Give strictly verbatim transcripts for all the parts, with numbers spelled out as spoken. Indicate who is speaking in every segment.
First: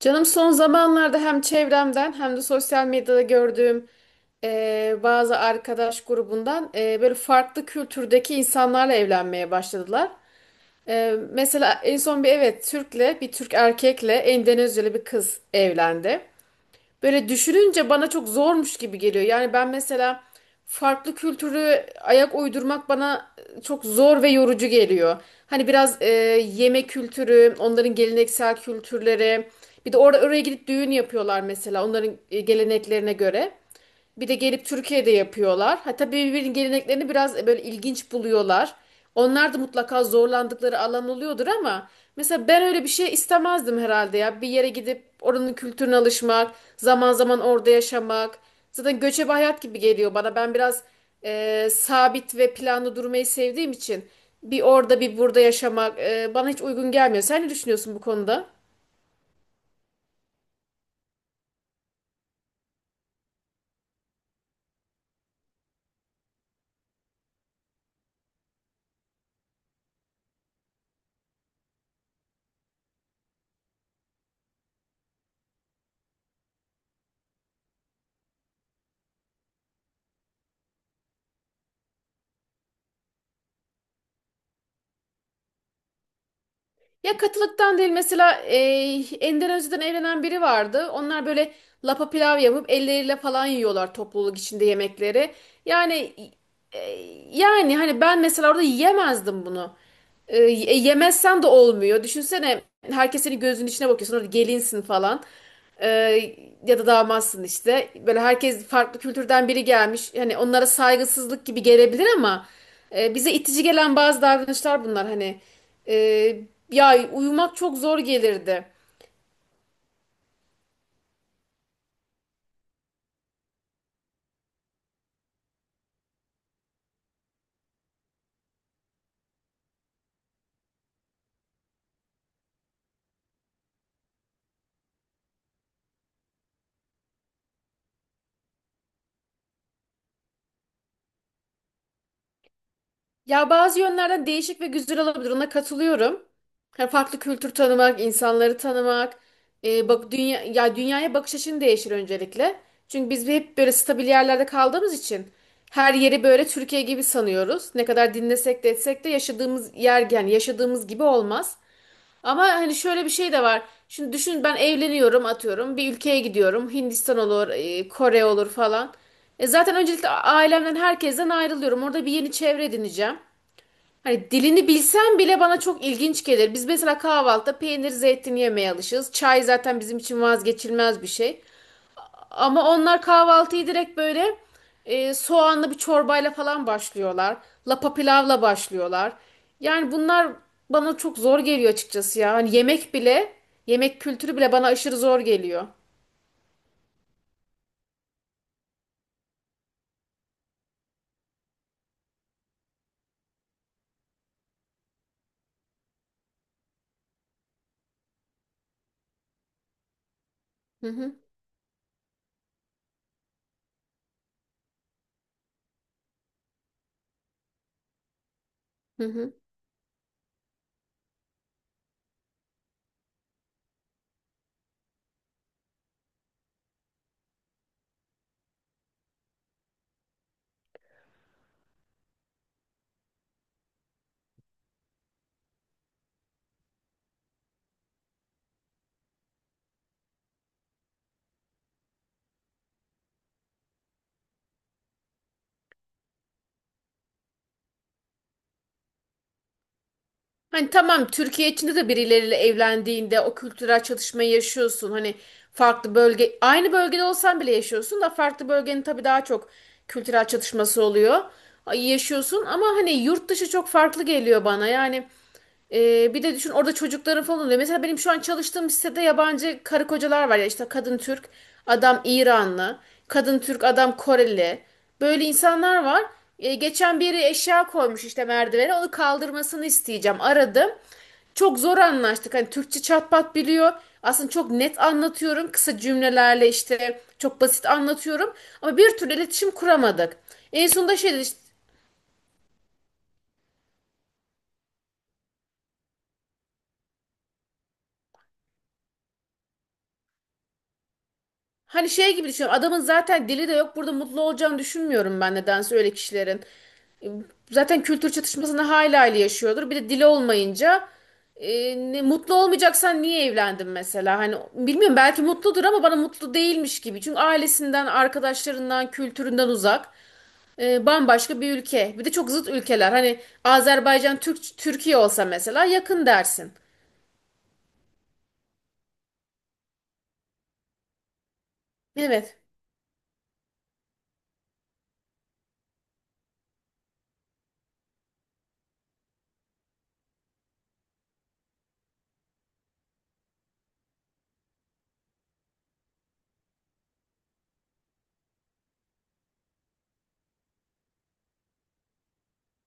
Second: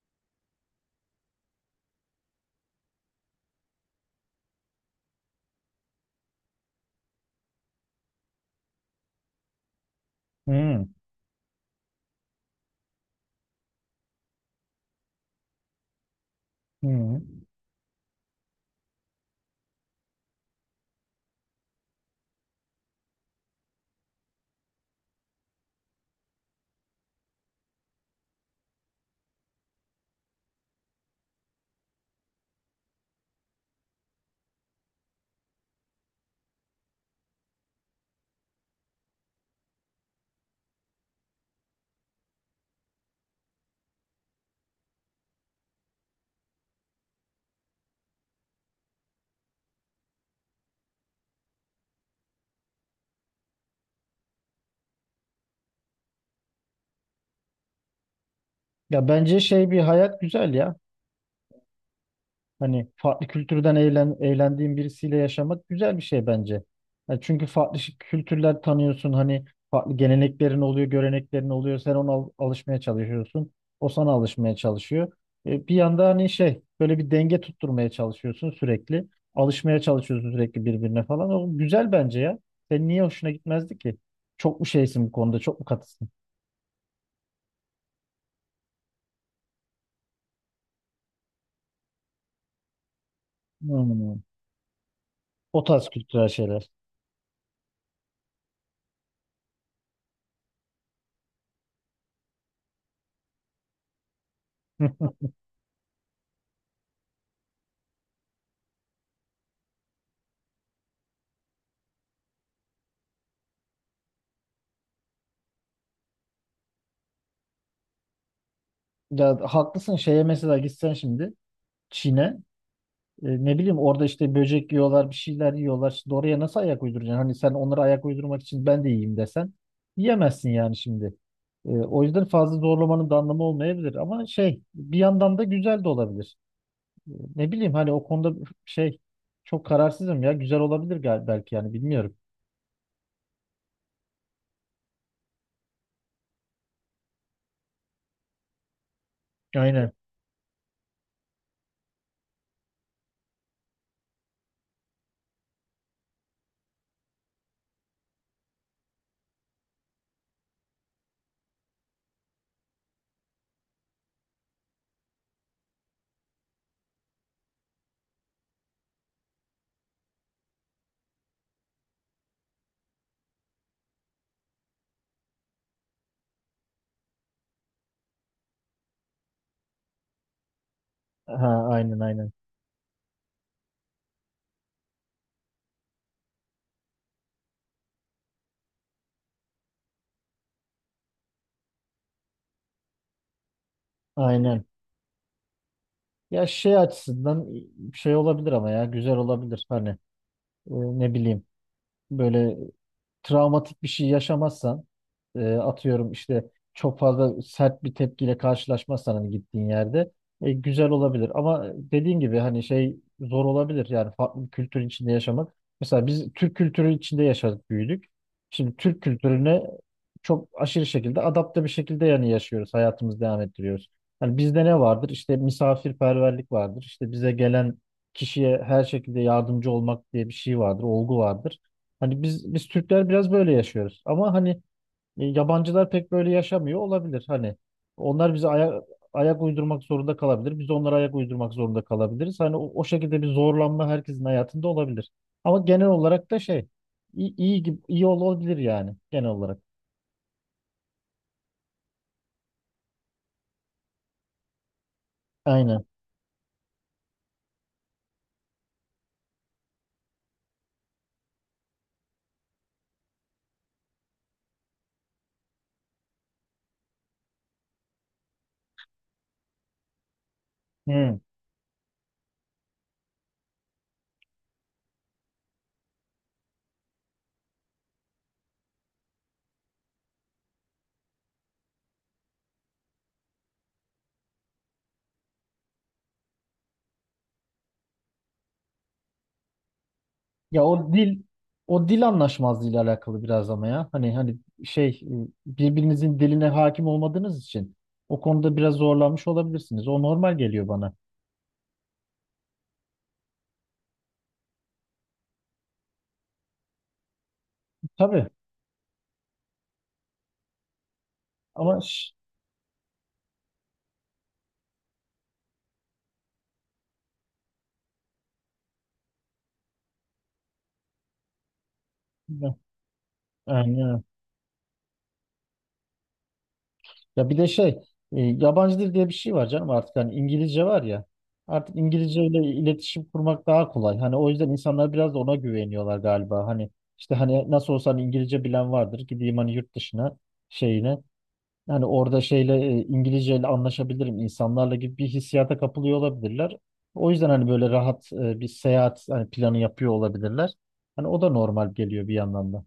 Speaker 1: Canım son zamanlarda hem çevremden hem de sosyal medyada gördüğüm e, bazı arkadaş grubundan e, böyle farklı kültürdeki insanlarla evlenmeye başladılar.
Speaker 2: Hmm,
Speaker 1: E, mesela en son bir evet Türk'le bir Türk erkekle Endonezyalı bir kız evlendi. Böyle
Speaker 2: hmm.
Speaker 1: düşününce bana çok zormuş gibi geliyor. Yani ben mesela farklı kültürü ayak uydurmak bana çok zor ve yorucu geliyor. Hani biraz e, yemek kültürü, onların geleneksel kültürleri. Bir de orada oraya gidip düğün yapıyorlar mesela onların e, geleneklerine göre. Bir de gelip Türkiye'de yapıyorlar. Ha, tabii birbirinin geleneklerini biraz e, böyle ilginç buluyorlar. Onlar da mutlaka zorlandıkları alan oluyordur ama mesela ben öyle bir şey istemezdim herhalde ya. Bir yere gidip oranın kültürüne alışmak, zaman zaman orada yaşamak. Zaten göçebe hayat gibi geliyor bana. Ben biraz e, sabit ve planlı durmayı sevdiğim için bir orada bir burada yaşamak e, bana hiç uygun gelmiyor. Sen ne düşünüyorsun bu konuda?
Speaker 2: Ya bence şey bir hayat güzel ya. Hani farklı kültürden eğlen, eğlendiğin birisiyle yaşamak güzel bir şey bence. Ya çünkü farklı şi- kültürler tanıyorsun. Hani farklı geleneklerin oluyor, göreneklerin oluyor. Sen ona al- alışmaya çalışıyorsun. O sana alışmaya çalışıyor. E, bir yanda hani şey böyle bir denge tutturmaya çalışıyorsun sürekli. Alışmaya çalışıyorsun sürekli birbirine falan. O güzel bence ya. Senin niye hoşuna gitmezdi ki? Çok mu şeysin bu konuda? Çok mu katısın?
Speaker 1: Ya katılıktan değil mesela e, Endonezya'dan evlenen biri vardı. Onlar böyle lapa pilav yapıp elleriyle falan yiyorlar
Speaker 2: Hmm.
Speaker 1: topluluk içinde yemekleri.
Speaker 2: O tarz
Speaker 1: Yani
Speaker 2: kültürel şeyler.
Speaker 1: e, yani hani ben mesela orada yiyemezdim bunu. Ee, E, Yemezsen de olmuyor. Düşünsene herkes senin gözünün içine bakıyor. Sonra gelinsin falan. E, Ya da damatsın işte. Böyle herkes farklı kültürden biri gelmiş. Hani onlara saygısızlık gibi gelebilir ama e, bize itici gelen bazı davranışlar bunlar. Hani e, ya uyumak çok zor gelirdi.
Speaker 2: Ya haklısın, şeye mesela gitsen şimdi Çin'e, e, ne bileyim orada işte böcek yiyorlar, bir şeyler yiyorlar. Şimdi oraya nasıl ayak uyduracaksın? Hani sen onlara ayak uydurmak için ben de yiyeyim desen yiyemezsin yani şimdi. E, o yüzden fazla zorlamanın da anlamı olmayabilir ama şey bir yandan da güzel de olabilir. E, ne bileyim hani o konuda şey çok kararsızım, ya güzel olabilir gal belki yani bilmiyorum.
Speaker 1: Ya bazı yönlerden değişik ve güzel olabilir. Ona katılıyorum. Hani farklı kültür tanımak, insanları tanımak, e,
Speaker 2: Aynen.
Speaker 1: bak dünya ya dünyaya bakış açın değişir öncelikle. Çünkü biz hep böyle stabil yerlerde kaldığımız için her yeri böyle Türkiye gibi sanıyoruz. Ne kadar dinlesek de etsek de yaşadığımız yer yani yaşadığımız gibi olmaz. Ama hani şöyle bir şey de var. Şimdi düşün ben evleniyorum, atıyorum bir ülkeye gidiyorum. Hindistan olur, e, Kore olur falan. E zaten öncelikle a- ailemden herkesten ayrılıyorum. Orada bir yeni çevre edineceğim. Hani dilini bilsem bile bana çok ilginç gelir. Biz mesela kahvaltıda peynir, zeytin yemeye alışığız. Çay zaten bizim için vazgeçilmez bir şey.
Speaker 2: Ha, aynen, aynen,
Speaker 1: Ama onlar kahvaltıyı direkt böyle e, soğanlı bir çorbayla falan başlıyorlar. Lapa pilavla başlıyorlar. Yani bunlar bana çok zor geliyor açıkçası ya. Hani yemek bile, yemek kültürü bile
Speaker 2: aynen.
Speaker 1: bana aşırı zor geliyor.
Speaker 2: Ya şey açısından şey olabilir ama ya güzel olabilir hani, e, ne bileyim böyle travmatik bir şey yaşamazsan, e, atıyorum işte çok fazla sert bir tepkiyle karşılaşmazsan hani gittiğin yerde, e,
Speaker 1: Hı
Speaker 2: güzel
Speaker 1: hı.
Speaker 2: olabilir. Ama dediğin gibi hani şey zor olabilir yani farklı bir kültürün içinde yaşamak. Mesela biz Türk kültürü içinde yaşadık, büyüdük. Şimdi Türk
Speaker 1: Hı hı.
Speaker 2: kültürüne çok aşırı şekilde adapte bir şekilde yani yaşıyoruz. Hayatımızı devam ettiriyoruz. Hani bizde ne vardır? İşte misafirperverlik vardır. İşte bize gelen kişiye her şekilde yardımcı olmak diye bir şey vardır, olgu vardır. Hani biz biz Türkler biraz böyle yaşıyoruz. Ama hani e, yabancılar pek böyle yaşamıyor olabilir. Hani onlar bize aya- ayak uydurmak zorunda kalabilir. Biz onlara ayak uydurmak zorunda kalabiliriz. Hani o, o şekilde bir zorlanma herkesin hayatında olabilir. Ama genel olarak da şey iyi, iyi gibi iyi olabilir yani genel olarak.
Speaker 1: Hani tamam, Türkiye içinde de birileriyle evlendiğinde o kültürel çatışmayı yaşıyorsun. Hani
Speaker 2: Aynen.
Speaker 1: farklı bölge aynı bölgede olsan bile yaşıyorsun da farklı bölgenin tabii daha çok kültürel çatışması oluyor. Ay, yaşıyorsun ama hani yurt dışı çok farklı geliyor bana. Yani e, bir de düşün orada çocukların falan oluyor. Mesela benim şu an çalıştığım sitede yabancı karı kocalar var ya, işte kadın
Speaker 2: Hı.
Speaker 1: Türk, adam İranlı, kadın Türk, adam Koreli. Böyle insanlar var. E, geçen biri eşya koymuş işte merdivene. Onu kaldırmasını isteyeceğim. Aradım. Çok zor anlaştık. Hani Türkçe çatpat biliyor. Aslında çok net anlatıyorum. Kısa cümlelerle işte çok basit anlatıyorum. Ama bir türlü iletişim kuramadık.
Speaker 2: Ya
Speaker 1: En
Speaker 2: o
Speaker 1: sonunda şey dedi
Speaker 2: dil
Speaker 1: işte,
Speaker 2: o dil anlaşmazlığıyla alakalı biraz ama ya. Hani hani şey, e, birbirinizin diline hakim olmadığınız için o konuda biraz zorlanmış olabilirsiniz. O normal geliyor bana.
Speaker 1: hani şey gibi düşünüyorum. Adamın zaten dili de yok. Burada mutlu olacağını düşünmüyorum ben nedense öyle kişilerin. Zaten kültür
Speaker 2: Tabii.
Speaker 1: çatışmasını hayli hayli yaşıyordur. Bir de dili olmayınca e,
Speaker 2: Ama
Speaker 1: ne-
Speaker 2: ş-
Speaker 1: mutlu olmayacaksan niye evlendin mesela? Hani bilmiyorum, belki mutludur ama bana mutlu değilmiş gibi. Çünkü ailesinden, arkadaşlarından, kültüründen uzak. E, bambaşka bir ülke. Bir de çok zıt ülkeler. Hani
Speaker 2: yani, evet.
Speaker 1: Azerbaycan Türk Türkiye olsa mesela yakın dersin.
Speaker 2: Ya bir de şey, e, yabancı dil diye bir şey var canım artık, hani İngilizce var ya, artık İngilizce ile
Speaker 1: Evet.
Speaker 2: iletişim kurmak daha kolay. Hani o yüzden insanlar biraz da ona güveniyorlar galiba. Hani işte hani nasıl olsa hani İngilizce bilen vardır. Gideyim hani yurt dışına şeyine, hani orada şeyle, e, İngilizce anlaşabilirim insanlarla gibi bir hissiyata kapılıyor olabilirler. O yüzden hani böyle rahat, e, bir seyahat hani planı yapıyor olabilirler. Hani o da normal geliyor bir yandan da.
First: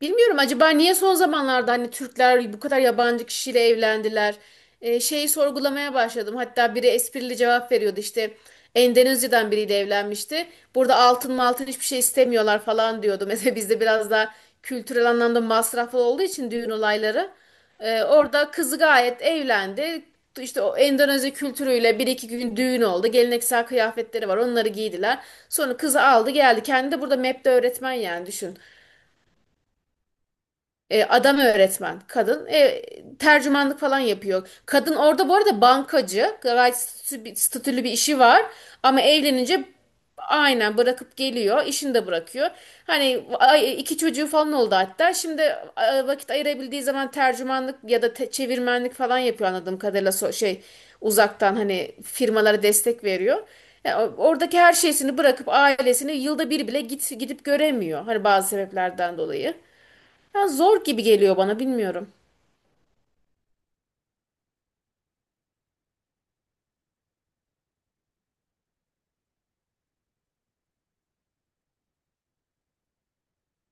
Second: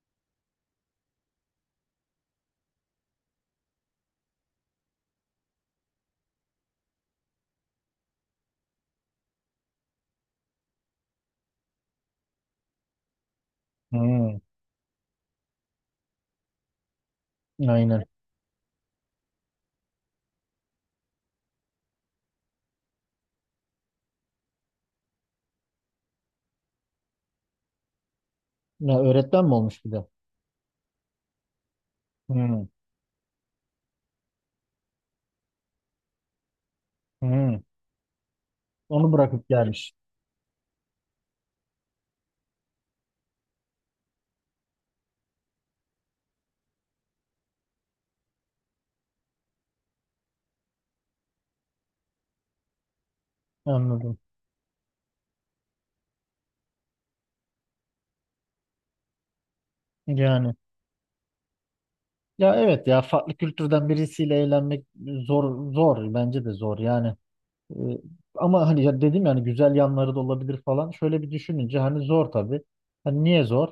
Speaker 1: Bilmiyorum, acaba niye son zamanlarda hani Türkler bu kadar yabancı kişiyle evlendiler? Ee, şeyi sorgulamaya başladım. Hatta biri esprili cevap veriyordu işte, Endonezya'dan biriyle evlenmişti. Burada altın maltın hiçbir şey istemiyorlar falan diyordu. Mesela bizde biraz daha
Speaker 2: Hmm,
Speaker 1: kültürel anlamda masraflı olduğu için düğün olayları. Ee,
Speaker 2: aynen.
Speaker 1: orada kızı gayet evlendi. İşte o Endonezya kültürüyle bir iki gün düğün oldu. Geleneksel kıyafetleri var, onları giydiler. Sonra kızı aldı geldi. Kendi de burada M E P'te öğretmen, yani düşün.
Speaker 2: Ya öğretmen mi olmuş bir de?
Speaker 1: E, adam öğretmen, kadın
Speaker 2: Hmm,
Speaker 1: e, tercümanlık falan yapıyor. Kadın orada bu arada bankacı, gayet statü-
Speaker 2: hmm.
Speaker 1: statülü bir işi var ama
Speaker 2: Onu bırakıp
Speaker 1: evlenince
Speaker 2: gelmiş.
Speaker 1: aynen bırakıp geliyor, işini de bırakıyor. Hani ay- iki çocuğu falan oldu hatta. Şimdi e, vakit ayırabildiği zaman tercümanlık ya da te- çevirmenlik falan yapıyor anladığım kadarıyla, so- şey uzaktan hani firmalara destek veriyor. Yani
Speaker 2: Anladım.
Speaker 1: o- oradaki her şeysini bırakıp ailesini yılda bir bile git, gidip göremiyor. Hani bazı sebeplerden dolayı. Ya
Speaker 2: Yani
Speaker 1: zor gibi geliyor bana, bilmiyorum.
Speaker 2: ya evet, ya farklı kültürden birisiyle eğlenmek zor zor, bence de zor yani. Ee, ama hani ya dedim yani güzel yanları da olabilir falan. Şöyle bir düşününce hani zor tabii. Hani niye zor?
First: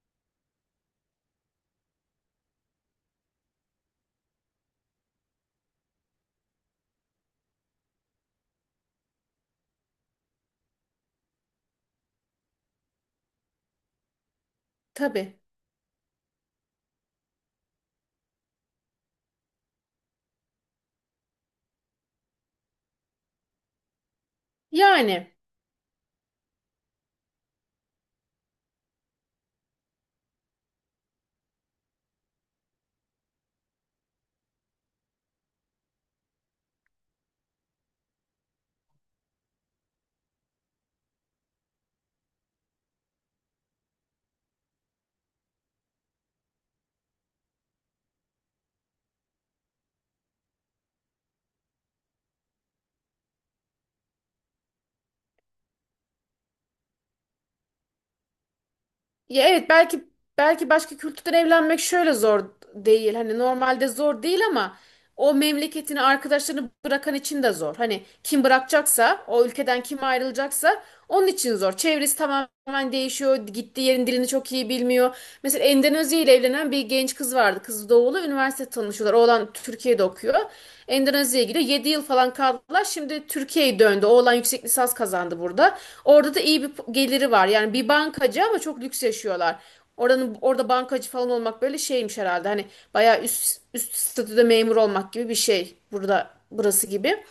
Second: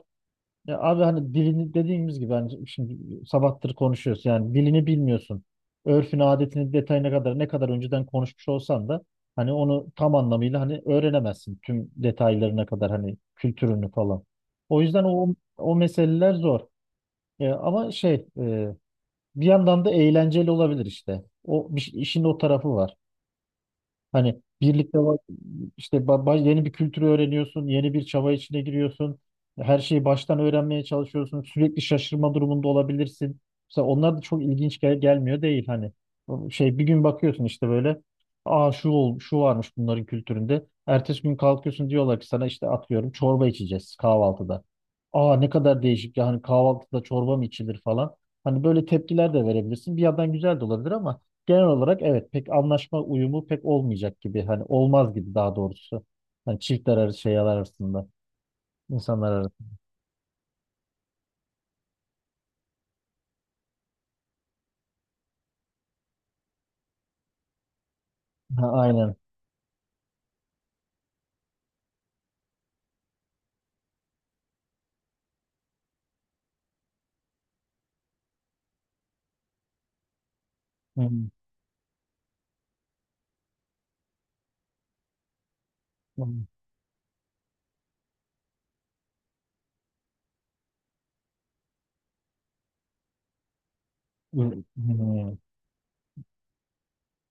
Speaker 2: Ya abi, hani dilini dediğimiz gibi, hani şimdi sabahtır konuşuyoruz yani dilini bilmiyorsun. Örfünü, adetini, detayına kadar ne kadar önceden konuşmuş olsan da hani onu tam anlamıyla hani öğrenemezsin tüm detaylarına kadar hani kültürünü falan. O yüzden o
Speaker 1: Tabii.
Speaker 2: o meseleler zor. E, ama şey, e, bir yandan da eğlenceli olabilir işte. O bir- işin o tarafı var. Hani birlikte
Speaker 1: Yani
Speaker 2: işte ba- ba- yeni bir kültürü öğreniyorsun, yeni bir çaba içine giriyorsun. Her şeyi baştan öğrenmeye çalışıyorsun. Sürekli şaşırma durumunda olabilirsin. Mesela onlar da çok ilginç gel- gelmiyor değil hani. O şey bir gün bakıyorsun işte, böyle aa şu ol şu varmış bunların kültüründe. Ertesi gün kalkıyorsun diyorlar ki sana, işte atıyorum çorba içeceğiz kahvaltıda. Aa ne kadar değişik yani, kahvaltıda çorba mı içilir falan. Hani böyle tepkiler de verebilirsin. Bir yandan güzel de olabilir ama genel olarak evet pek anlaşma uyumu pek olmayacak gibi, hani olmaz gibi daha doğrusu. Hani çiftler arası şeyler arasında, insanlar
Speaker 1: ya evet,
Speaker 2: arasında.
Speaker 1: belki belki başka kültürden evlenmek şöyle zor değil. Hani normalde zor değil ama o memleketini, arkadaşlarını bırakan için de zor. Hani kim
Speaker 2: Ha, aynen.
Speaker 1: bırakacaksa, o ülkeden kim ayrılacaksa onun için zor. Çevresi tamamen değişiyor. Gittiği yerin dilini çok iyi bilmiyor. Mesela Endonezya ile evlenen bir genç kız vardı. Kız doğulu. Üniversite tanışıyorlar. Oğlan Türkiye'de okuyor.
Speaker 2: Hmm,
Speaker 1: Endonezya'ya gidiyor. yedi yıl falan kaldılar. Şimdi Türkiye'ye döndü. Oğlan yüksek lisans kazandı burada. Orada da
Speaker 2: hmm,
Speaker 1: iyi bir geliri var. Yani bir bankacı ama çok lüks yaşıyorlar. Oranın orada bankacı falan olmak böyle şeymiş herhalde. Hani bayağı üst üst statüde
Speaker 2: hmm,
Speaker 1: memur olmak gibi
Speaker 2: hmm.
Speaker 1: bir şey. Burada burası gibi.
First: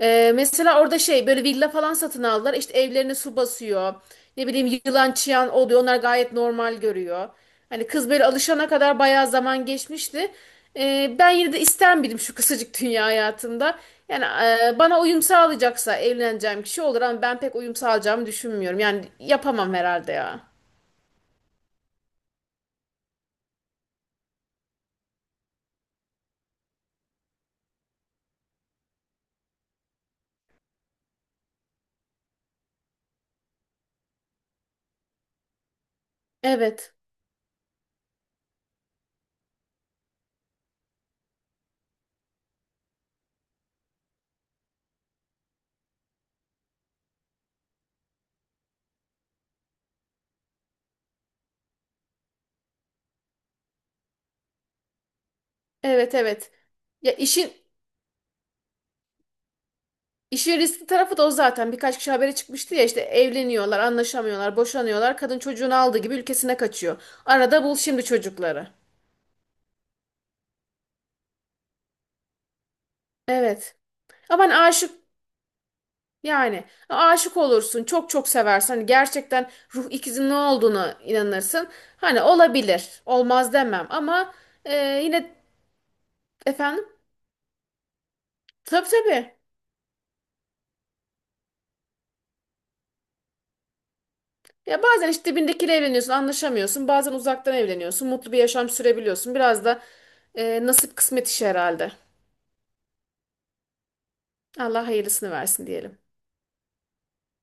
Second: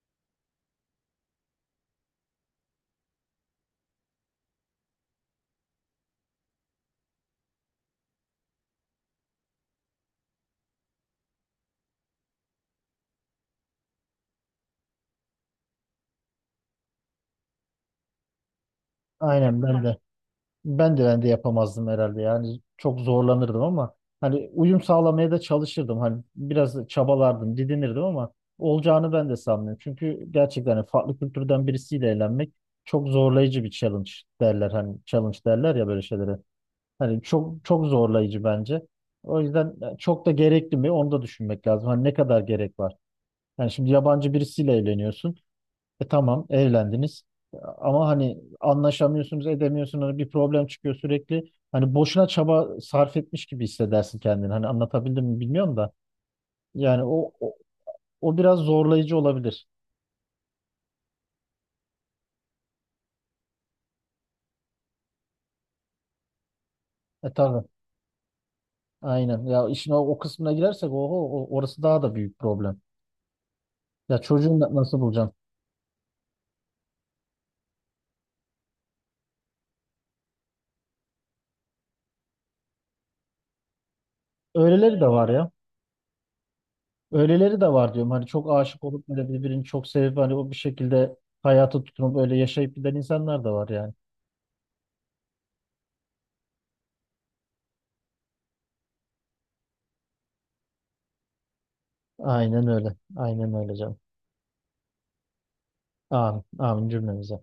Speaker 1: Ee, mesela orada şey böyle villa falan satın aldılar. İşte evlerine su basıyor. Ne bileyim, yılan çıyan oluyor. Onlar gayet normal görüyor. Hani kız böyle alışana kadar bayağı zaman geçmişti. Ee, ben yine de ister miydim şu kısacık dünya hayatında? Yani e, bana uyum sağlayacaksa evleneceğim kişi olur ama ben pek uyum sağlayacağımı düşünmüyorum. Yani
Speaker 2: Aynen,
Speaker 1: yapamam
Speaker 2: ben de
Speaker 1: herhalde ya.
Speaker 2: ben de ben de yapamazdım herhalde yani çok zorlanırdım ama hani uyum sağlamaya da çalışırdım, hani biraz çabalardım, didinirdim ama olacağını ben de sanmıyorum. Çünkü gerçekten hani farklı kültürden birisiyle eğlenmek çok zorlayıcı bir challenge derler, hani challenge derler ya böyle şeylere.
Speaker 1: Evet.
Speaker 2: Hani çok çok zorlayıcı bence. O yüzden e, çok da gerekli mi onu da düşünmek lazım. Hani ne kadar gerek var? Yani şimdi yabancı birisiyle evleniyorsun. E tamam evlendiniz. E, Ama hani anlaşamıyorsunuz, edemiyorsunuz. Hani bir problem çıkıyor sürekli. Hani boşuna çaba sarf etmiş gibi hissedersin kendini. Hani anlatabildim mi bilmiyorum da.
Speaker 1: Evet, evet.
Speaker 2: Yani
Speaker 1: Ya
Speaker 2: o
Speaker 1: işin
Speaker 2: o, o biraz zorlayıcı olabilir.
Speaker 1: İşin riskli tarafı da o zaten. Birkaç kişi habere çıkmıştı ya, işte evleniyorlar, anlaşamıyorlar, boşanıyorlar. Kadın çocuğunu aldığı gibi ülkesine kaçıyor.
Speaker 2: E
Speaker 1: Arada
Speaker 2: tabii.
Speaker 1: bul şimdi çocukları.
Speaker 2: Aynen. Ya işin o, o kısmına girersek oho, o- orası daha da büyük problem.
Speaker 1: Evet.
Speaker 2: Ya
Speaker 1: Ama hani
Speaker 2: çocuğunu da
Speaker 1: aşık
Speaker 2: nasıl bulacaksın?
Speaker 1: Yani aşık olursun, çok çok seversen hani gerçekten ruh ikizinin ne olduğunu inanırsın. Hani olabilir, olmaz demem ama e,
Speaker 2: Öyleleri de var
Speaker 1: yine
Speaker 2: ya.
Speaker 1: efendim
Speaker 2: Öyleleri de var diyorum. Hani çok aşık
Speaker 1: tabii
Speaker 2: olup böyle
Speaker 1: tabii.
Speaker 2: birbirini çok sevip hani o bir şekilde hayata tutunup öyle yaşayıp giden insanlar da var yani.
Speaker 1: Ya bazen işte dibindekiyle evleniyorsun, anlaşamıyorsun. Bazen uzaktan evleniyorsun, mutlu bir yaşam sürebiliyorsun. Biraz da e, nasip kısmet işi herhalde.
Speaker 2: Aynen öyle. Aynen öyle canım.
Speaker 1: Allah hayırlısını versin diyelim.
Speaker 2: Amin. Amin cümlemize.